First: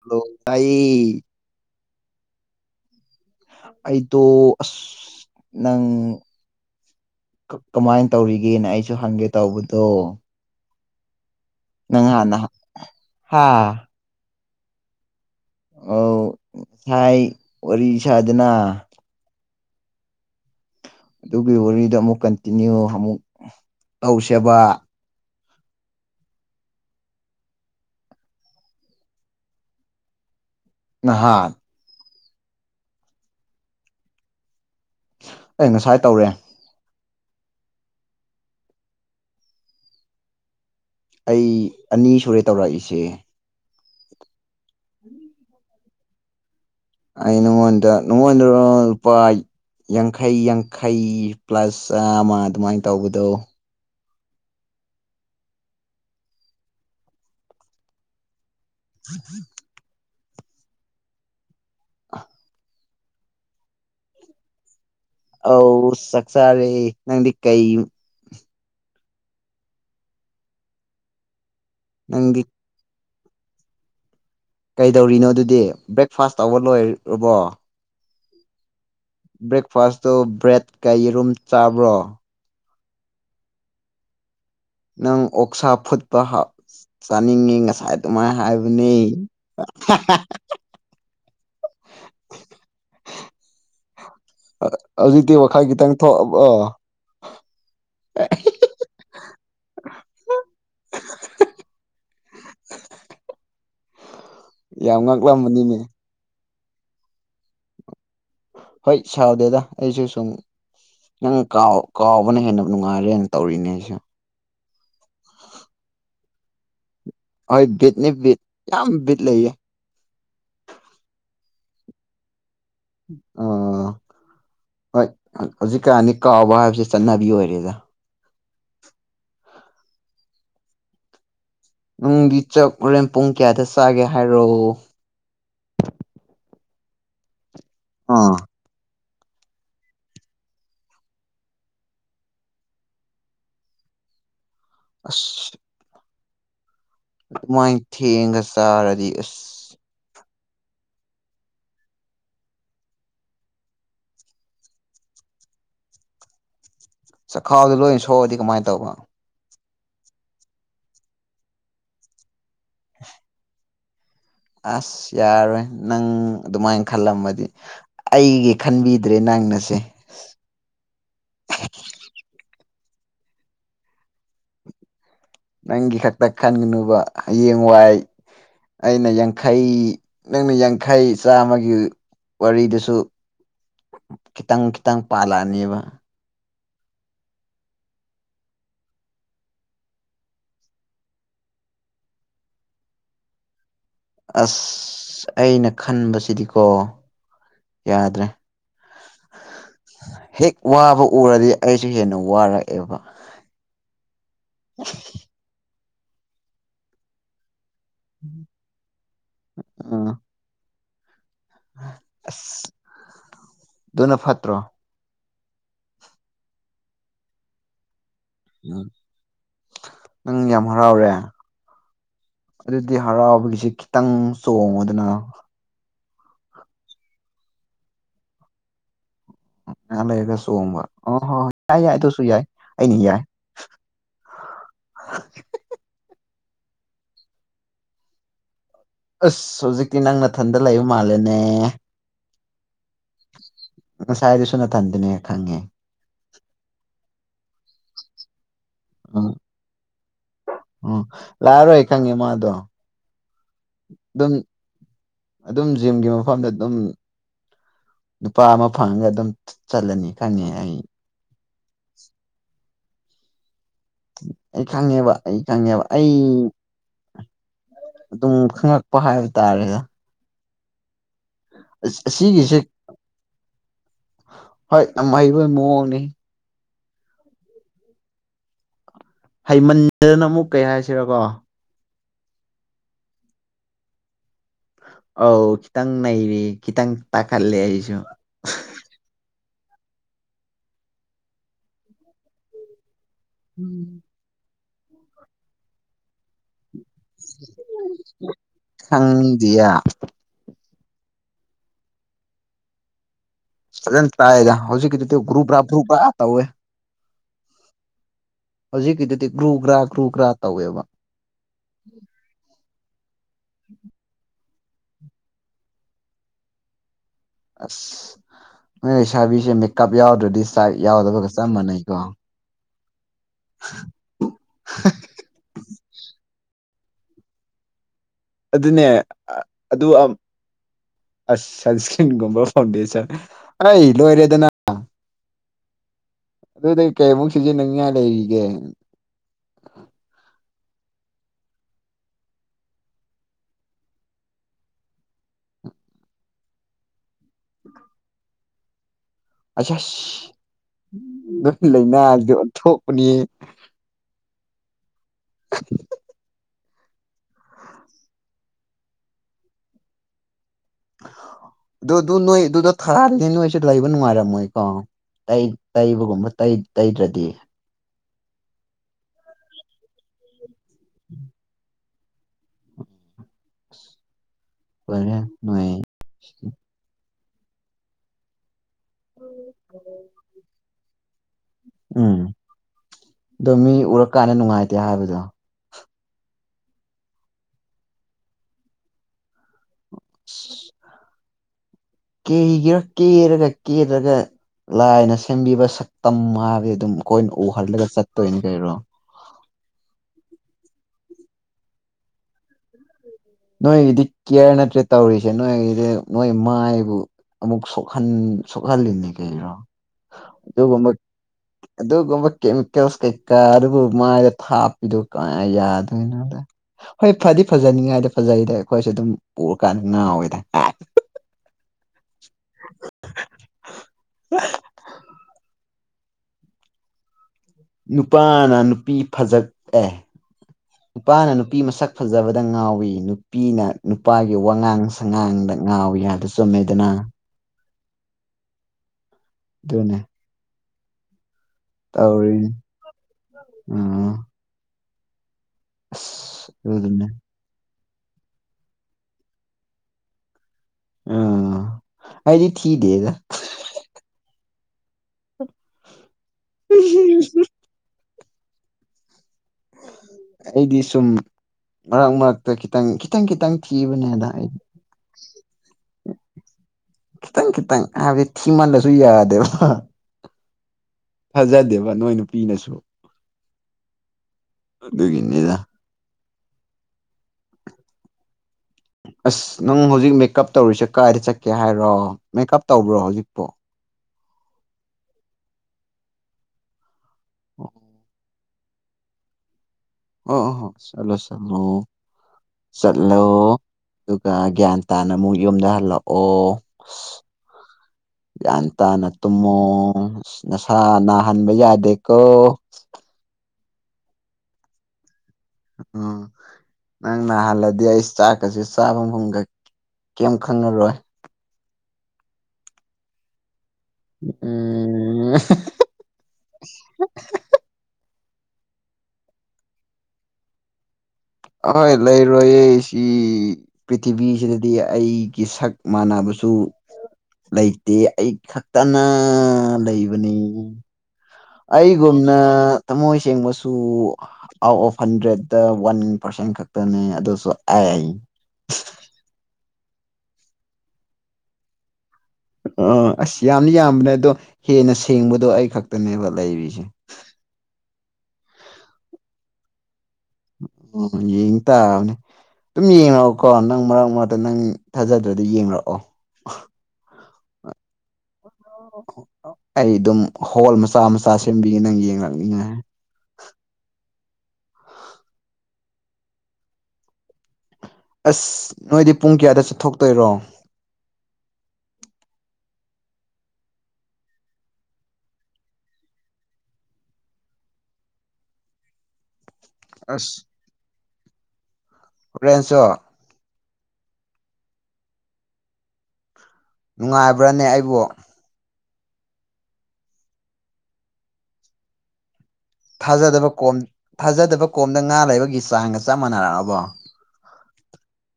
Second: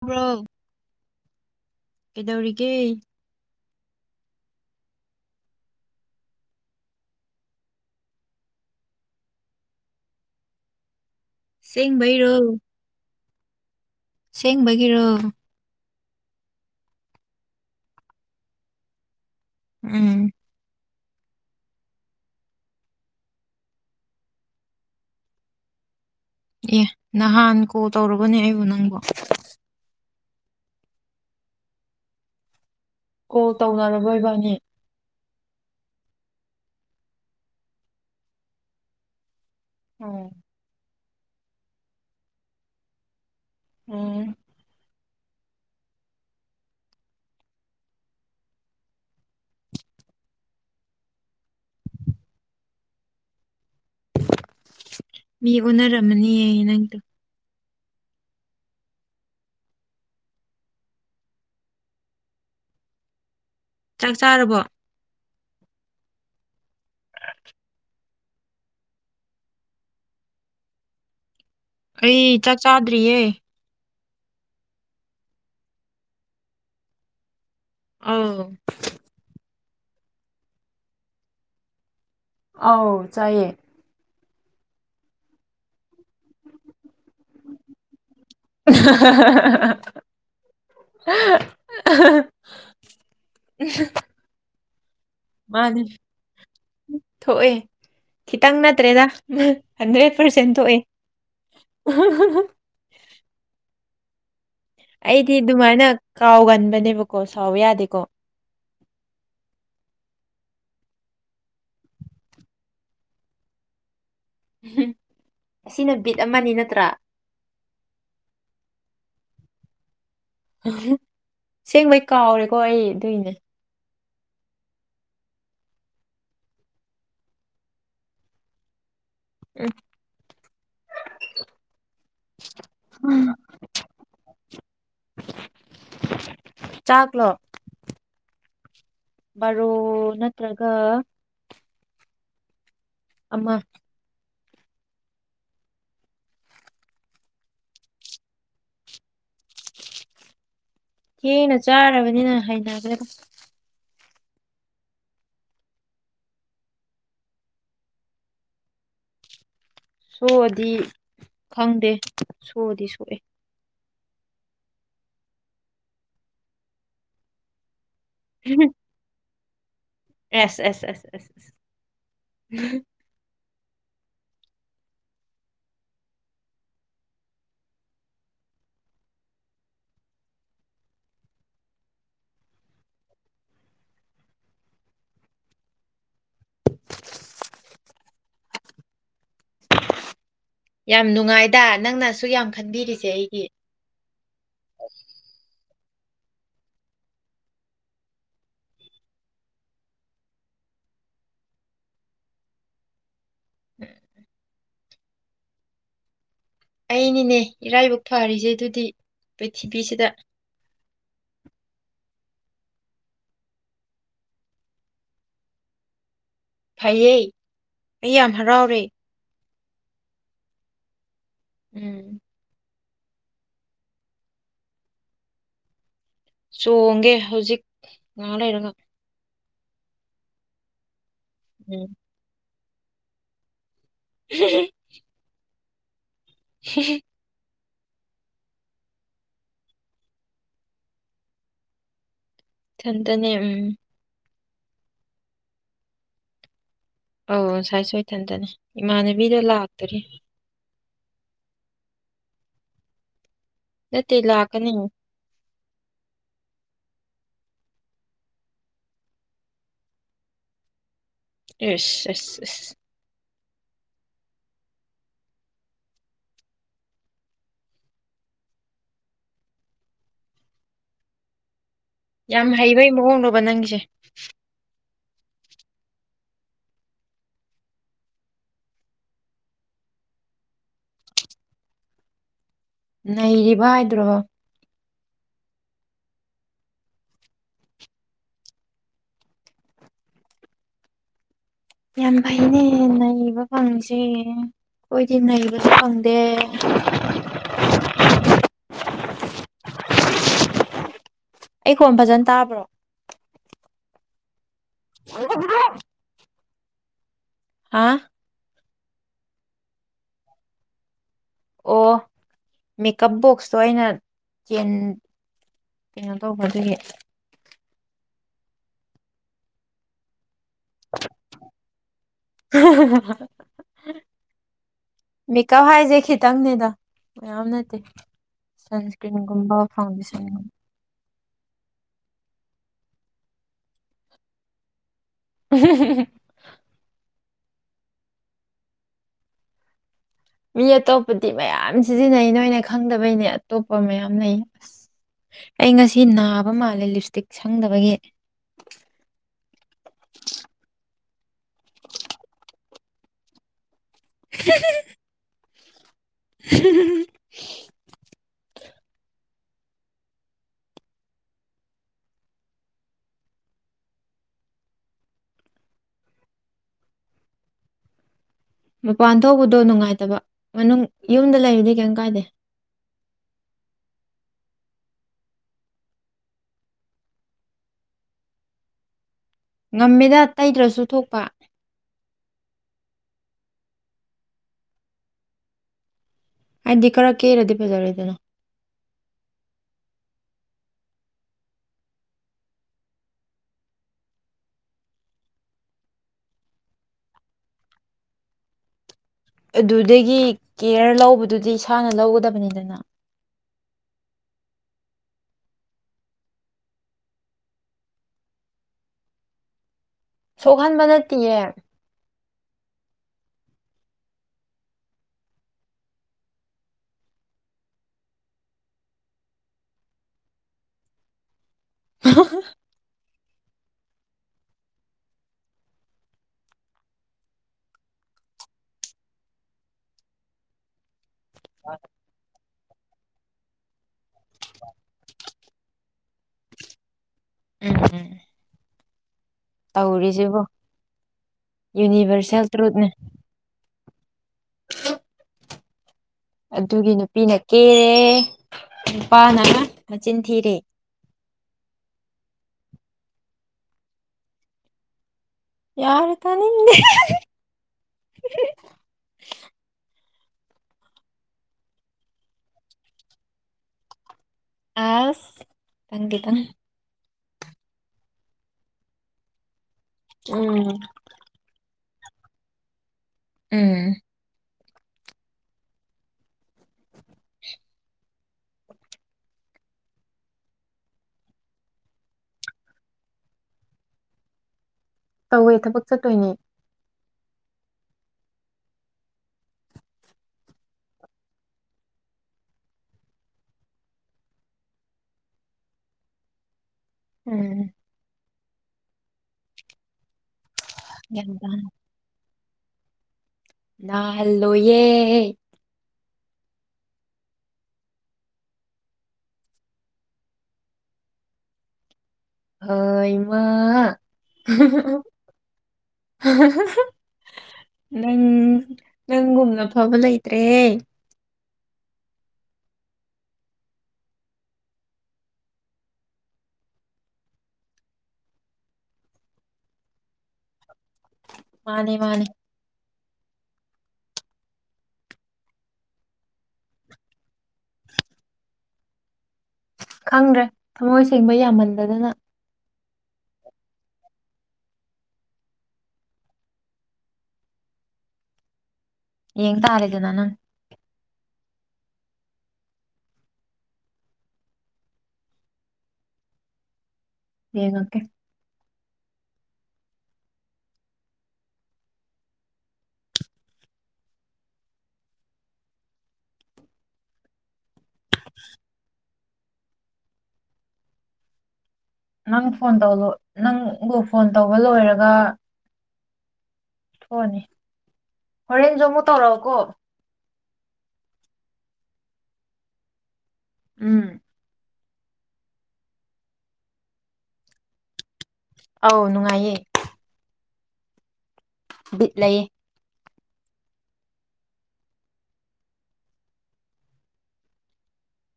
bro ꯂꯣꯛꯇꯥꯏ ꯀꯩꯗꯧꯔꯤꯒꯦ ꯑꯩꯗꯣ ꯑꯁ ꯅꯪ ꯀꯃꯥꯏꯅ ꯇꯧꯔꯤꯒꯦꯅ ꯑꯩꯁꯨ ꯍꯪꯒꯦ ꯇꯧꯕꯗꯣ ꯁꯦꯡꯦꯡ ꯩꯔꯣ ꯍꯥꯥ ꯁꯦꯡꯕꯒꯤꯔꯣ ꯑ ꯁꯥꯏ ꯋꯥꯔꯤ ꯁꯥꯗꯅ ꯎꯝ ꯑꯗꯨꯒꯤ ꯋꯥꯔꯤꯗ ꯑꯃꯨꯛ ꯀꯟꯇꯤꯅ꯭ꯌꯨ ꯑꯃꯨꯛ ꯂꯧꯧꯁꯦꯕ ꯑꯦ ꯅꯍꯥꯟ ꯀꯣꯜ ꯇꯧꯨꯔꯕꯅꯦ ꯑꯩꯕꯨ ꯅꯪꯕꯣ ꯅꯍꯥꯥꯟ ꯀꯣꯜ ꯇꯧꯅꯔꯕꯣꯏꯕꯥꯅꯤ ꯑꯩ ꯉꯁꯥꯏ ꯇꯧꯔꯦ ꯎꯝ ꯑꯩ ꯑꯅꯤ ꯁꯨꯔꯦ ꯇꯧꯔꯛꯏꯁꯦ ꯎ [unintelligible] [inaudible] ꯑꯅꯃ ꯅꯋꯥꯟ ꯔꯨꯄꯥ ꯌꯥꯡꯈꯩ ꯌꯥꯡꯈꯩ ꯄ꯭ꯂꯁ ꯑꯃ ꯑꯗꯨꯃꯥꯏꯅ ꯇꯧꯕꯗꯣ ꯃꯤ ꯎꯅꯔꯝꯃꯅꯤꯌꯦ ꯅꯪꯗꯣ ꯎꯝ ꯎꯝ ꯑ [unintelligible] [inaudible] ꯆꯥꯛ ꯆꯥꯔꯕꯣ ꯑ ꯁꯛꯁꯥꯔꯦ ꯅꯪꯗꯤ ꯀꯩ ꯑꯩ ꯅꯪꯗꯤ ꯆꯥꯛ ꯆꯥꯗ꯭ꯔꯤꯌꯦ ꯀꯩꯗꯧꯔꯤꯅꯣ ꯑꯗꯨꯗꯤ ꯕ꯭ꯔꯦꯛꯐꯥꯁ ꯇꯧꯕ ꯂꯣꯏꯔꯕꯣ ꯑ [unintelligible] [inaudible] ꯕ꯭ꯔꯦꯛꯐꯥꯁꯇꯨ ꯕ꯭ꯔꯦꯗꯀ ꯌꯦꯔꯨꯝ ꯆꯥꯕ꯭ꯔꯣ ꯑꯧ ꯆꯌꯦ ꯅꯪ ꯑꯣꯛꯁꯥ ꯐꯨꯠꯄ ꯍꯥꯞ ꯆꯥꯅꯤꯡꯉꯤ ꯉꯁꯥꯏ ꯇꯨꯃꯥꯏꯅ ꯍꯥꯏꯕꯅꯦ [unintelligible] [inaudible] ꯋꯥꯥꯏ ꯃꯥꯅꯦ ꯒꯤꯈꯤꯇꯪ ꯊ ꯊꯣꯛꯑꯦ ꯈꯤꯇꯪ ꯅꯠꯇ꯭ꯔꯦꯗ ꯍꯟꯗ꯭ꯔꯦꯠ ꯄꯥꯔꯁꯦꯟ ꯊꯣꯛꯑꯦ ꯎ [unintelligible] [inaudible] ꯌꯥꯝ ꯑꯩꯗꯤ ꯉꯛꯂꯝꯕꯅꯤꯅꯦ ꯑꯗꯨꯃꯥꯏꯅ ꯀꯥꯎꯒꯟꯕꯅꯦꯕꯀꯣ ꯁꯥꯎꯕ ꯌꯥꯗꯦꯀꯣ ꯍꯣꯏ ꯁꯥꯎꯗꯦꯗ ꯑꯩꯁꯨ ꯁꯨꯝ ꯅꯪ ꯀꯥꯎ ꯀꯥꯎꯕꯅ ꯍꯦꯟꯅ ꯅꯨꯡꯉꯥꯏꯔꯦꯅ ꯇꯧꯔꯤꯅꯦ ꯑꯩꯁꯨ ꯎ ꯑꯁꯤꯅ ꯕꯤꯠ ꯑꯃꯅꯤ ꯅꯠꯇ꯭ꯔꯥ ꯍꯣꯏ ꯕꯤꯠꯅꯤ ꯕꯤꯠ ꯌꯥꯝ ꯕꯤꯠ ꯂꯩꯌꯦ ꯁꯦꯡꯕꯩ ꯀꯥꯎꯔꯦ ꯑ [unintelligible] [inaudible] ꯍꯣꯏ ꯍꯧꯖꯤꯛ ꯀꯌꯥꯅꯤ ꯀꯥꯎꯕ ꯍꯥꯏꯕꯕꯁꯤ ꯆꯠꯅꯕꯤ ꯑꯣꯏꯔꯦꯗ ꯎꯝ ꯅꯨꯡꯗꯤ ꯆꯥꯛꯂꯣꯔꯦꯟ ꯄꯨꯡ ꯀꯌꯥꯗ ꯆꯥꯒꯦ ꯍꯥꯏꯔꯛꯑꯣ ꯆꯥꯛꯂꯣ ꯑꯥ ꯃꯔꯔꯣ ꯅꯠꯇ꯭ꯔꯒ ꯑꯃ ꯑ [unintelligible] [inaudible] ꯑꯗꯨꯃꯥꯏꯅ ꯊꯦꯡꯒ ꯆꯥꯔꯗꯤ ꯑꯁ ꯊꯦꯡꯅ ꯆꯥꯔꯕꯅꯤꯅ ꯍꯩꯅꯒꯦ ꯑꯗꯨꯝ ꯆꯈꯥꯎꯗꯨꯣ ꯂꯣꯏ ꯁꯣꯛꯑꯗꯤ ꯀꯃꯥꯏꯅ ꯇꯧꯕ ꯁꯣꯗꯤ ꯈꯪꯗꯦ ꯁꯣꯗꯤ ꯁꯣꯛꯑꯦ ꯑꯁ ꯌꯥꯔꯣꯏ ꯅꯪ ꯑꯗꯨꯃꯥꯏꯅ ꯈꯜꯂꯝꯃꯗꯤ ꯑꯩꯒꯤ ꯈꯟꯕꯤꯗ꯭ꯔꯦ ꯅꯪꯅꯁꯦ ꯑꯦꯁ ꯑꯦꯁ ꯑꯦꯁ ꯑꯦꯁ ꯑꯦꯁ ꯅꯪꯒꯤ ꯈꯛꯇ ꯈꯟꯒꯅꯨꯕ ꯍꯌꯦꯡ ꯋꯥꯏ ꯑꯩꯅ ꯌꯥꯡꯈꯩ ꯅꯪꯅ ꯌꯥꯡꯈꯩ ꯆꯥꯝꯃꯒꯤ ꯋꯥꯔꯤꯗꯨꯁꯨ ꯈꯤꯇꯪ ꯈꯤꯇꯪ ꯄꯥꯜꯂꯛꯑꯅꯦꯕ ꯌꯥꯝ ꯅꯨꯡꯉꯥꯏꯗ ꯅꯪꯅꯁꯨꯛ ꯌꯥꯝ ꯈꯟꯕꯤꯔꯤꯁꯦ ꯑꯩꯒꯤ ꯑꯁ ꯑꯩꯅ ꯈꯟꯕꯁꯤꯗꯤꯀꯣ ꯌꯥꯗ꯭ꯔꯦ ꯍꯦꯛ ꯋꯥꯕ ꯎꯔꯗꯤ ꯑꯩꯁꯨ ꯍꯦꯟꯅ ꯋꯥꯔꯛꯑꯦꯕ [unintelligible] [unintelligible] ꯑꯩꯅꯤꯅꯦ ꯏꯔꯥꯏꯕꯧ ꯐꯔꯤꯁꯦ ꯑꯗꯨꯗꯤ ꯄ꯭ꯤꯔꯤꯊꯤꯕꯤꯁꯤꯗ ꯎꯝ ꯑꯁ ꯑꯗꯨꯅ ꯐꯠꯇ꯭ꯔꯣ ꯐꯩꯌꯦ ꯑꯩ ꯌꯥꯝ ꯍꯔꯥꯎꯔꯦ ꯎꯝ ꯅꯪ ꯌꯥꯝ ꯍꯔꯥꯎꯔꯦ ꯎꯝ ꯑꯗꯨꯗꯤ ꯍꯔꯥꯎꯕꯒꯤꯁꯦ ꯈꯤꯇꯪ ꯆꯣꯡꯉꯨꯗꯅ ꯆꯣꯡꯒꯦ ꯍꯧꯖꯤꯛ ꯉꯍꯥꯛ ꯂꯩꯔꯒ ꯉ ꯂꯩꯔꯒ ꯁꯨꯍꯕ ꯑꯣ ꯍꯣ ꯍ ꯌꯥꯏ ꯎꯝ ꯌꯥꯏ ꯑꯗꯨꯁꯨ ꯌꯥꯏ ꯑꯩꯅ ꯌꯥꯏ ꯎꯝ ꯍ ꯑꯁ ꯍꯧꯖꯤꯛꯇꯤ ꯅꯪ ꯃꯊꯟꯗ ꯂꯩꯕ ꯃꯥꯜꯂꯦꯅꯦ ꯊꯟꯇꯅꯦ ꯎꯝ ꯆꯥꯏꯗꯨꯁꯨ ꯅ ꯊꯥꯟꯗꯅꯦ ꯈꯪꯉꯦ ꯑꯧ ꯉꯥꯏ ꯁꯣꯏꯊꯟꯗꯅꯦ ꯎꯝ ꯏꯃꯥꯟꯅꯕꯤꯗꯣ ꯂꯥꯛꯇꯔꯤ ꯎꯝ ꯂꯥꯛꯑꯔꯣꯏ ꯈꯪꯉꯦ ꯃꯥꯗꯣ ꯅꯠꯇ ꯑꯗꯨꯝ ꯂꯥꯛꯀꯅꯤ ꯑꯗꯨꯝ ꯖꯤꯝꯒꯤ ꯃꯐꯝꯗ ꯑꯗꯨꯝ ꯅꯨꯄꯥ ꯑꯃ ꯐꯪꯉꯒ ꯑꯗꯨꯝ ꯆꯠꯂꯅꯤ ꯈꯪꯉꯦ ꯑꯩ ꯌꯦꯁ ꯑꯦꯁ ꯑꯦꯁ ꯑꯩ ꯈꯪꯉꯦꯕ ꯑꯩ ꯈꯪꯉꯦꯕ ꯑꯩ ꯑꯗꯨꯝ ꯈꯪꯂꯛꯄ ꯍꯥꯏꯕ ꯇꯥꯔꯦꯗ ꯌꯥꯝ ꯑꯁꯤꯒꯤꯁꯦ ꯍꯩꯕꯩ ꯃꯑꯣꯣꯡꯗꯣꯕ ꯅꯪꯒꯤꯁꯦ ꯍꯣꯏ ꯌꯥꯝ ꯃꯩꯕ ꯃꯑꯣꯡꯅꯤ ꯍꯩꯃꯟꯗꯅ ꯑꯃꯨꯛ ꯀꯩ ꯍꯥꯏꯁꯤꯔꯀꯣ ꯂꯩꯔꯤꯕ ꯍꯥꯏꯗ꯭ꯔꯣ ꯑ ꯈꯤꯇꯪ ꯅꯩꯔꯤ ꯈꯤꯇꯪ ꯇꯥꯈꯠꯂꯦ ꯑꯩꯁꯨ ꯌꯥꯝ ꯐꯩꯅꯦ ꯅꯩꯕ ꯐꯪꯁꯦ ꯑꯩꯣꯏꯗꯤ ꯅꯩꯕꯁꯨ ꯐꯪꯗꯦ ꯑꯦ ꯈꯪꯗꯌꯥ ꯑꯩ ꯀꯣꯟ ꯐꯖꯅ ꯇꯥꯕ꯭ꯔꯣ ꯁꯖ ꯇꯥꯥꯏꯗ ꯍꯧꯖꯤꯛ ꯀ ꯭ꯔꯨꯕ ꯔꯥꯄ꯭ꯔꯨꯕ ꯍꯦ ꯍꯥꯥ ꯍꯧꯖꯤꯛꯀꯤꯗꯨꯗꯤ ꯒ꯭ꯔꯨ ꯒ꯭ꯔꯥ ꯒ꯭ꯔꯨ ꯒ꯭ꯔꯥ ꯇꯧꯋꯦꯕ ꯑꯣ ꯃꯦꯀꯞ ꯕꯣꯛꯁꯇꯣ ꯑꯩꯅ ꯆꯦꯟ ꯀꯩꯅꯣ ꯇꯧꯕꯗꯨ ꯑꯁ ꯅꯣꯏꯁꯥꯕꯤꯁꯦ ꯃꯦꯀꯞ ꯌꯥꯎꯔꯗ꯭ꯔꯗꯤ ꯆꯥꯛ ꯌꯥꯎꯗꯕꯒ ꯆꯞ ꯃꯥꯟꯅꯩꯀꯣ ꯃꯦꯀꯞ ꯍꯥꯏꯁꯦ ꯈꯤꯇꯪꯅꯦꯗ ꯃꯌꯥꯝ ꯅꯠꯇꯦ ꯑꯗꯨꯅꯦ ꯁꯟꯁꯀ꯭ꯔꯤꯟꯒꯨꯝꯕ ꯐꯥꯎꯟꯗꯦꯁꯟꯒꯨꯝ ꯑꯁꯟ ꯁꯀꯟꯒꯨꯝꯕ ꯐꯥꯎꯟꯗꯦꯁ ꯑ ꯍꯤꯂꯣ ꯑꯦꯔꯤꯌꯥꯗꯅ ꯑꯗꯨꯗ ꯀꯩꯕꯨ ꯅꯉ ꯂꯩꯒꯦ ꯃꯤ ꯑꯇꯣꯞꯄꯗꯤ ꯃꯌꯥꯝ ꯁꯤꯖꯤꯟꯅꯩ ꯅꯣꯏꯅ ꯈꯪꯗꯕꯩꯅꯦ ꯑꯇꯣꯞꯄ ꯃꯌꯥꯝ ꯂꯩ ꯑꯁ ꯑꯩ ꯉꯁꯤ ꯅꯥꯕ ꯃꯥꯜꯂꯦ ꯂꯤꯞ ꯏꯁꯇꯤꯛ ꯁꯪꯗꯕꯒꯤ [unintelligible] ꯑꯁ ꯑꯁꯣꯏ ꯂꯥꯏꯅꯥꯗ ꯑꯣꯟꯊꯣꯛꯄꯅꯤ [unintelligible] [unintelligible] [unintelligible] ꯑꯗꯨ ꯑꯗꯨ ꯅꯣꯏ ꯑꯗꯨꯗꯣ ꯊꯥꯜꯂꯤꯅꯤ ꯅꯣꯏꯁꯨ ꯂꯩꯕ ꯅꯨꯡꯉꯥꯏꯔꯝꯃꯣꯏꯀꯣ ꯇ ꯇꯩꯕꯒꯨꯝꯕ ꯇꯩꯗ꯭ꯔꯗꯤ ꯃꯄꯥꯟ ꯊꯧꯕꯗꯣ ꯅꯨꯡꯉꯥꯏꯇꯕ ꯃꯅꯨꯡ ꯌꯨꯝꯗ ꯂꯩꯔꯤꯗꯤ ꯀꯩꯝ ꯀꯥꯏꯗꯦ ꯀꯦ ꯅꯨꯡ ꯉꯝꯃꯦꯗ ꯇꯩꯗ꯭ꯔꯁꯨ ꯊꯣꯛꯄ ꯎꯝ ꯑꯗꯣ ꯃꯤ ꯎꯔꯀꯥꯟꯗ ꯅꯨꯡꯉꯥꯏꯇꯦ ꯍꯥꯏꯕꯗꯣ ꯍꯥꯏꯗꯤ ꯈꯔ ꯀꯦꯔꯗꯤ ꯐꯖꯔꯣꯏꯏꯗꯅꯣ ꯀꯦꯒꯦꯔ ꯀꯦꯔꯒ ꯀꯦꯔꯒ ꯂꯥꯏꯅ ꯁꯦꯝꯕꯤꯕ ꯁꯛꯇꯝ ꯍꯥꯏꯕꯗꯤ ꯑꯗꯨꯝ ꯑꯩꯈꯣꯏꯅ ꯎꯍꯜꯂꯒ ꯆꯠꯇꯣꯏꯅꯤ ꯀꯩꯔꯣ ꯑꯗꯨꯗꯒꯤ ꯀꯦꯌꯔ ꯂꯧꯕꯗꯨꯗꯤ ꯏꯁꯥꯅ ꯂꯧꯒꯗꯕꯅꯤꯗꯅ ꯅꯣꯏꯒꯤꯗꯤ ꯀꯦꯌꯔ ꯅꯠꯇ꯭ꯔꯦ ꯇꯧꯔꯤꯁꯦ ꯅꯣꯏꯒꯤꯗꯤ ꯅꯣꯏ ꯃꯥꯏꯕꯨ ꯑꯃꯨꯛ ꯁ ꯁꯣꯛꯍꯜꯂꯤꯅꯤ ꯀꯔꯣ ꯁꯣꯛꯍꯟꯕ ꯑꯗꯨꯒꯨꯝꯕꯥ ꯅꯠꯇꯤꯌꯦ ꯑꯗꯨ ꯀꯝꯕ ꯀꯦꯃꯤꯀꯦꯜꯁ ꯀꯩꯀꯥ ꯑꯗꯨꯕꯨ ꯃꯥꯏꯗ ꯊꯥꯞꯄꯤꯗꯨꯣ ꯀꯌꯥ ꯌꯥꯗꯣꯏꯅꯣꯗ ꯍꯣꯏ ꯐꯗꯤ- ꯁꯤ ꯐꯖꯅꯤꯡꯉꯥꯏꯗꯤ ꯐꯖꯩꯗ ꯑꯩꯈꯣꯏꯁꯨ ꯑꯗꯨꯝ ꯄꯨꯔꯀꯥꯟꯗ ꯉꯥꯎꯋꯤꯗ [unintelligible] [unintelligible] ꯅꯨꯄꯥꯅ ꯅꯨꯄꯤ ꯐꯖꯛꯑꯦ ꯅꯨꯄꯥꯅ ꯅꯨꯄꯤ ꯃꯁꯛ ꯐꯖꯕꯗ ꯉꯥꯎꯏꯤ ꯅꯨꯄꯤꯅ ꯅꯨꯄꯥꯒꯤ ꯋꯥꯉꯥꯡ ꯁꯉꯥꯡꯗ ꯉꯥꯎꯋ ꯍꯥꯏꯗꯨ ꯆꯨꯝꯃꯦꯗꯅ ꯎꯝ ꯑꯗꯨꯅꯦ ꯇꯧꯔꯤꯁꯤꯕꯣ ꯌꯨꯅꯤꯚꯔꯁꯦꯜ ꯇꯧꯔꯤꯅꯦ ꯇ꯭ꯔꯨꯠꯅꯦ ꯑꯥ ꯑꯁ ꯑꯗꯨꯒꯤ ꯑꯗꯨꯗꯨꯅꯦ ꯅꯨꯄꯤꯅ ꯀꯦꯔꯦ ꯅꯨꯄꯥꯅ ꯃꯆꯤꯟ ꯊꯤꯔꯦ ꯑ ꯑꯩꯗꯤ ꯊꯗꯦꯒ ꯌꯥꯔ ꯇꯅꯤꯗꯦ ꯑꯩꯗꯤ ꯁꯨꯝ ꯃꯔꯛ ꯃꯔꯛꯇ ꯈꯤꯇꯪ ꯈꯤꯇꯪ ꯈꯤꯇꯪ ꯊꯤꯕꯅꯦ ꯑꯗ ꯑꯁ ꯇꯪꯒꯤ ꯇꯪ ꯈꯤꯇꯪ ꯈꯤꯇꯪ ꯍꯥꯏꯗꯤ ꯊꯤꯃꯜꯂꯁꯨ ꯌꯥꯗꯦꯕ ꯎꯝ ꯑꯗꯨꯒ ꯅꯣꯏ ꯅꯨꯄꯤꯅꯁꯨ ꯎꯝ ꯗꯒꯤꯅꯦꯗ [unintelligible] ꯑꯁ ꯅꯪ ꯍꯧꯖꯤꯛ ꯃꯦꯀꯞ ꯇꯧꯔꯤꯁꯦ ꯀꯥꯏꯗ ꯆꯠꯀꯦ ꯍꯥꯏꯔꯣ ꯃꯦꯀꯞ ꯇꯧꯕ꯭ꯔꯣ ꯍꯧꯖꯤꯛꯄꯣ ꯇꯧꯋꯦ ꯊꯕꯛ ꯆꯠꯇꯣꯏꯅꯦ ꯑꯣ ꯑꯣ ꯍ ꯆꯂꯣ ꯆꯂꯣ ꯆꯠꯂꯣ ꯑꯗꯨꯒ ꯒ꯭ꯌꯥꯟ ꯇꯥꯅ ꯑꯃꯨꯛ ꯌꯨꯝꯗ ꯍꯜꯂꯛꯑꯣ ꯎꯝ ꯒ꯭ꯌꯥꯟ ꯇꯥꯅ ꯇꯨꯝꯃꯣ ꯅꯁꯥ ꯒ꯭ꯌꯥꯟ ꯇꯥ ꯅꯥꯍꯟꯕ ꯌꯥꯗꯦꯀꯣ [unintelligible] ꯅꯜꯂꯣꯌꯦ ꯑꯣ ꯅꯪ ꯅꯍꯥꯟꯜꯂꯗꯤ ꯑꯩ ꯆꯥꯛꯀꯁꯤ ꯆꯥꯕ ꯃꯐꯝꯒ ꯀꯩꯝ ꯈꯪꯉꯔꯣꯏ ꯍꯃ ꯎꯝ [unintelligible] ꯅꯪ ꯅꯪꯒꯨꯝꯅ ꯐꯕ ꯂꯩꯇ꯭ꯔꯦ ꯍꯣꯏ ꯂꯩꯔꯣꯏꯌꯦ ꯁꯤ ꯄ꯭ꯔꯤꯊꯤꯕꯤꯁꯤꯗꯗꯤ ꯑꯩꯒꯤ ꯁꯛ ꯃꯥꯟꯅꯕ ꯨ ꯂꯩꯇꯦ ꯑꯩ ꯈꯛꯇꯅ ꯂꯩꯕꯅꯤ ꯃꯥꯅꯦ ꯃꯥꯅꯦ ꯑꯩꯒꯨꯝꯅ ꯊꯃꯣꯏ ꯁꯦꯡꯕꯁꯨ ꯑꯥꯎꯠ ꯑꯣꯐ ꯍꯟꯗ꯭ꯔꯦꯗꯠꯇ ꯋꯥꯟ ꯄꯥꯔꯁꯦꯟ ꯈꯛꯇꯅꯦ ꯑꯗꯨꯁꯨ ꯑꯦ ꯇ ꯈꯪꯗ꯭ꯔꯦ ꯊꯃꯣꯏ ꯁꯦꯡꯕ ꯌꯥꯝꯃꯟꯗꯗꯅ ꯑꯥ ꯑꯁ ꯌꯥꯝꯅ ꯌꯥꯝꯕꯅꯦ ꯑꯗꯣ ꯍꯦꯟꯅ ꯁꯦꯡꯕꯗꯣ ꯑꯩ ꯈꯛꯇꯅꯦꯕ ꯂꯩꯔꯤꯁꯦ [unintelligible] ꯌꯦꯡ ꯇ ꯍꯥꯔꯗ ꯅꯅ ꯑꯣ ꯌꯦꯡ ꯇꯅꯦ ꯑꯗꯨꯝ ꯌꯦꯡꯉꯛꯑꯣꯀꯣ ꯅꯪ ꯃꯔꯛ ꯃꯔꯛꯇ ꯅꯪ ꯊꯥꯖꯗ꯭ꯔꯗꯤ ꯌꯦꯡꯂꯡꯛꯑꯣ ꯌꯦꯉꯀꯦ ꯑꯩ ꯑꯗꯨꯝ ꯍꯣꯜ ꯃꯆꯥ ꯃꯆꯥ ꯁꯦꯝꯕꯤꯒꯦ ꯅꯪ ꯌꯦꯡꯂꯛꯅꯤꯉꯥꯏ [unintelligible] ꯑꯁ ꯅꯣꯏꯗꯤ ꯄꯨꯡ ꯀꯌꯥꯗ ꯆꯠꯊꯣꯛꯇꯣꯏꯔꯣ ꯅꯪ ꯐꯣꯟ ꯅꯪꯕꯨ ꯐꯣꯟ ꯇꯧꯕ ꯂꯣꯏꯔꯒ ꯊꯣꯅꯦ ꯍꯣꯔꯦꯟꯁꯨ ꯑꯃꯨꯛ ꯇꯧꯔꯛꯑꯣꯀꯣ [unintelligible] ꯔꯦꯟꯁꯣ ꯎꯝ ꯅꯨꯡꯉꯥꯏꯕ꯭ꯔꯥꯅꯦ ꯑꯩꯕꯨ ꯑꯧ ꯅꯨꯡꯉꯥꯏꯌꯦ ꯕꯤꯠꯂꯌꯦ ꯊꯥꯖꯗꯕ ꯀꯣꯝ ꯊꯥꯖꯗꯕ ꯀꯣꯝꯗ ꯉꯥ ꯂꯩꯕꯒꯤ ꯆꯥꯡꯒ ꯆꯞ ꯃꯥꯟꯅꯔꯛꯂꯕꯣ [unintelligible]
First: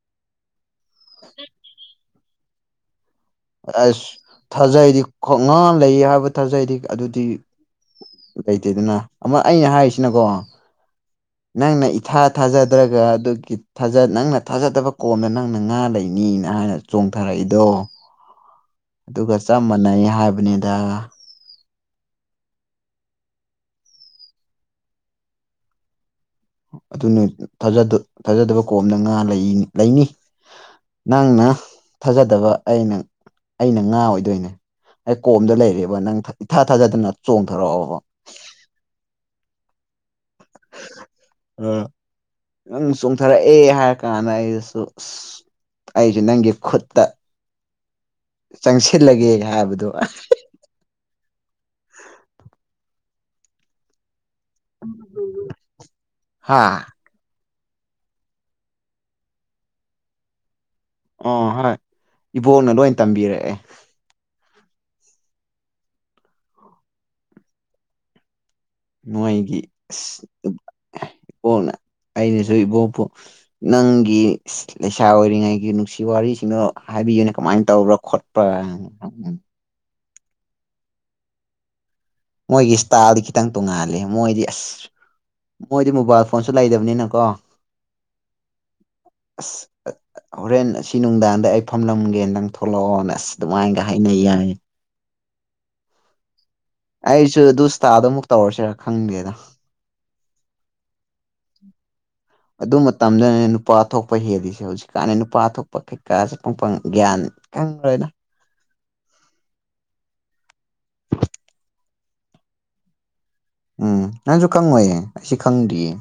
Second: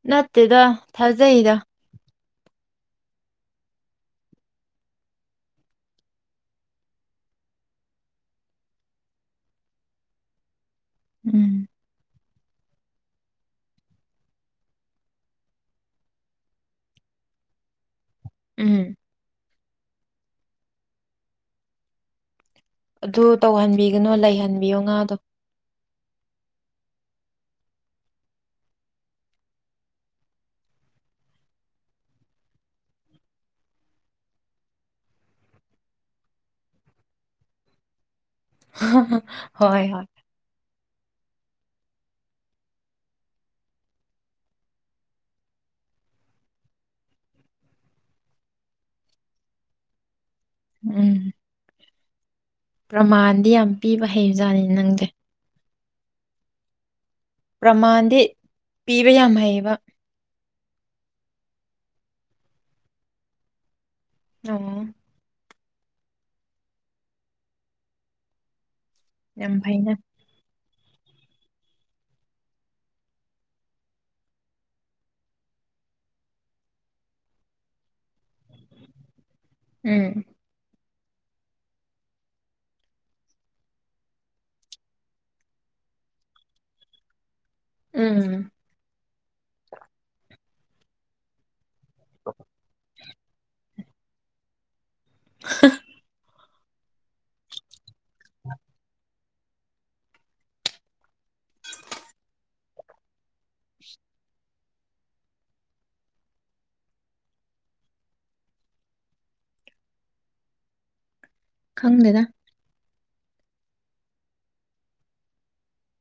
ꯅꯠꯇꯦꯗ ꯊꯥꯖꯩꯗ ꯑꯁ ꯊꯥꯖꯩꯗꯤ ꯈꯣꯡꯉꯥꯡ ꯂꯩ ꯍꯥꯏꯕ ꯊꯥꯖꯩꯗꯤ ꯑꯗꯨꯗꯤ ꯂꯩꯇꯦ ꯑꯗꯨꯅ ꯑꯃꯨꯛ ꯑꯩꯅ ꯍꯥꯏꯔꯤꯁꯤꯅꯀꯣ ꯎꯝ ꯅꯪꯅ ꯏꯊꯥ ꯊꯥꯖꯗ꯭ꯔꯒ ꯑꯗꯨꯒꯤ ꯅꯪꯅ ꯊꯥꯖꯗꯕ ꯀꯣꯝꯗ ꯅꯪꯅ ꯉꯥ ꯂꯩꯅꯤꯅ ꯍꯥꯏꯅ ꯆꯣꯡꯊꯔꯛꯏ ꯑꯩꯗꯣ ꯎꯝ ꯑꯗꯨꯒ ꯆꯞ ꯃꯥꯟꯅꯩ ꯍꯥꯏꯕꯅꯤꯗ ꯑꯗꯨ ꯇꯧꯍꯟꯕꯤꯒꯅꯨ ꯂꯩꯍꯟꯕꯤꯌꯣ ꯉꯥꯗꯣ ꯑꯗꯨ ꯊꯥꯖꯗꯕ ꯀꯣꯝꯅ ꯉꯥ ꯂꯩꯅꯤ ꯅꯪꯅ ꯊꯥꯖꯗꯕ ꯑꯩꯅ ꯑꯩꯅ ꯉꯥ ꯑꯣꯏꯗꯣꯏꯅꯦ ꯑꯩ ꯀꯣꯝꯗ ꯂꯩꯔꯦꯕ ꯅꯪ ꯏꯊꯥ ꯊꯥꯖꯗꯅ ꯆꯣꯡꯊꯔꯛꯑꯣꯕ ꯍꯣꯏ ꯍꯣꯏ ꯎꯝ ꯅꯪ ꯆꯣꯡꯊꯔꯛꯑꯦ ꯍꯥꯏꯔ ꯀꯥꯟꯗ ꯑꯩꯗꯁꯨ ꯑꯁ ꯑꯩꯁꯨ ꯅꯪꯒꯤ ꯈꯨꯠꯇ ꯆꯪꯁꯤꯜꯂꯒꯦ ꯍꯥꯏꯕꯗꯣ ꯎꯝ ꯄ꯭ꯔꯃꯥꯟꯗꯤ ꯌꯥꯝ ꯄꯤꯕ ꯍꯥꯏ ꯍꯩꯕ ꯖꯥꯠꯅꯤꯅꯦ ꯅꯪꯗꯤꯦ ꯍꯥꯥ ꯄꯃꯗꯦ ꯄꯤꯕꯌꯥꯃꯏ ꯑ ꯍꯣꯏ ꯏꯕꯣꯛꯅ ꯂꯣꯏ ꯇꯝꯕꯤꯔꯛꯑꯦ ꯎꯝ ꯌꯥꯝ ꯅꯣꯏꯒꯤ ꯐꯩꯅ ꯑ ꯏꯄꯣꯅ ꯑꯩꯅꯁꯨ ꯏꯕꯣꯄ ꯅꯪꯒꯤ ꯂꯩꯁꯥ ꯑꯣꯏꯔꯤꯉꯩꯒꯤ ꯅꯨꯡꯁꯤ ꯋꯥꯔꯤꯁꯤꯡꯅꯣ ꯍꯥꯏꯕꯤꯌꯨꯅꯦ ꯀꯃꯥꯏꯅ ꯇꯧꯕ꯭ꯔꯥ ꯈꯣꯠꯄ꯭ꯔꯥ ꯎꯝ ꯃꯣꯏꯒꯤ ꯏꯁꯇꯥꯏꯜꯗꯤ ꯈꯤꯇꯪ ꯇꯣꯡꯉꯥꯂꯦ ꯃꯣꯏꯗꯤ ꯑꯁ ꯃꯣꯏꯗꯤ ꯃꯣꯕꯥꯏꯜ ꯐꯣꯟꯁꯨ ꯂꯩꯗꯕꯅꯤꯅꯀꯣ ꯎꯝ ꯑꯁ ꯑ ꯍꯣꯔꯦꯟ ꯑꯁꯤ ꯅꯨꯡꯗꯥꯡꯗ ꯑꯩ ꯐꯝꯂꯝꯒꯦ ꯅꯪ ꯊꯣꯛꯂꯣꯛꯑꯣꯅ ꯑꯁ ꯑꯗꯨꯃꯥꯏꯅꯒ ꯍꯥꯏꯅꯩꯌꯦ ꯑꯍꯍ ꯑꯩꯁꯨ ꯗꯨ ꯁꯇꯥꯗꯨꯃꯨꯛ ꯇꯧꯔꯁꯤꯔ ꯈꯪꯗꯦꯗ ꯑꯟꯑꯣꯗꯤꯕꯜ ꯑꯗꯨ ꯃꯇꯝꯗ ꯅꯨꯄꯥ ꯑ ꯊꯣꯛꯄ ꯍꯦꯜꯂꯤꯁꯦ ꯍꯧꯖꯤꯛꯀꯥꯟꯅ ꯅꯨꯄꯥ ꯑꯊ ꯊꯣꯛꯄ ꯀꯩꯀꯥꯁꯦ ꯄꯪꯄ ꯒ꯭ꯌꯥꯟ ꯑꯝ ꯈꯪꯗ꯭ꯔꯦꯗ ꯈꯪꯗꯦꯗ ꯎꯝ ꯅꯪꯁꯨ ꯈꯪꯉꯣꯏꯌꯦ ꯑꯩꯁꯨ ꯈꯪꯗꯦꯌꯦ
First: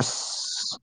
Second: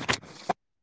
ꯑꯁ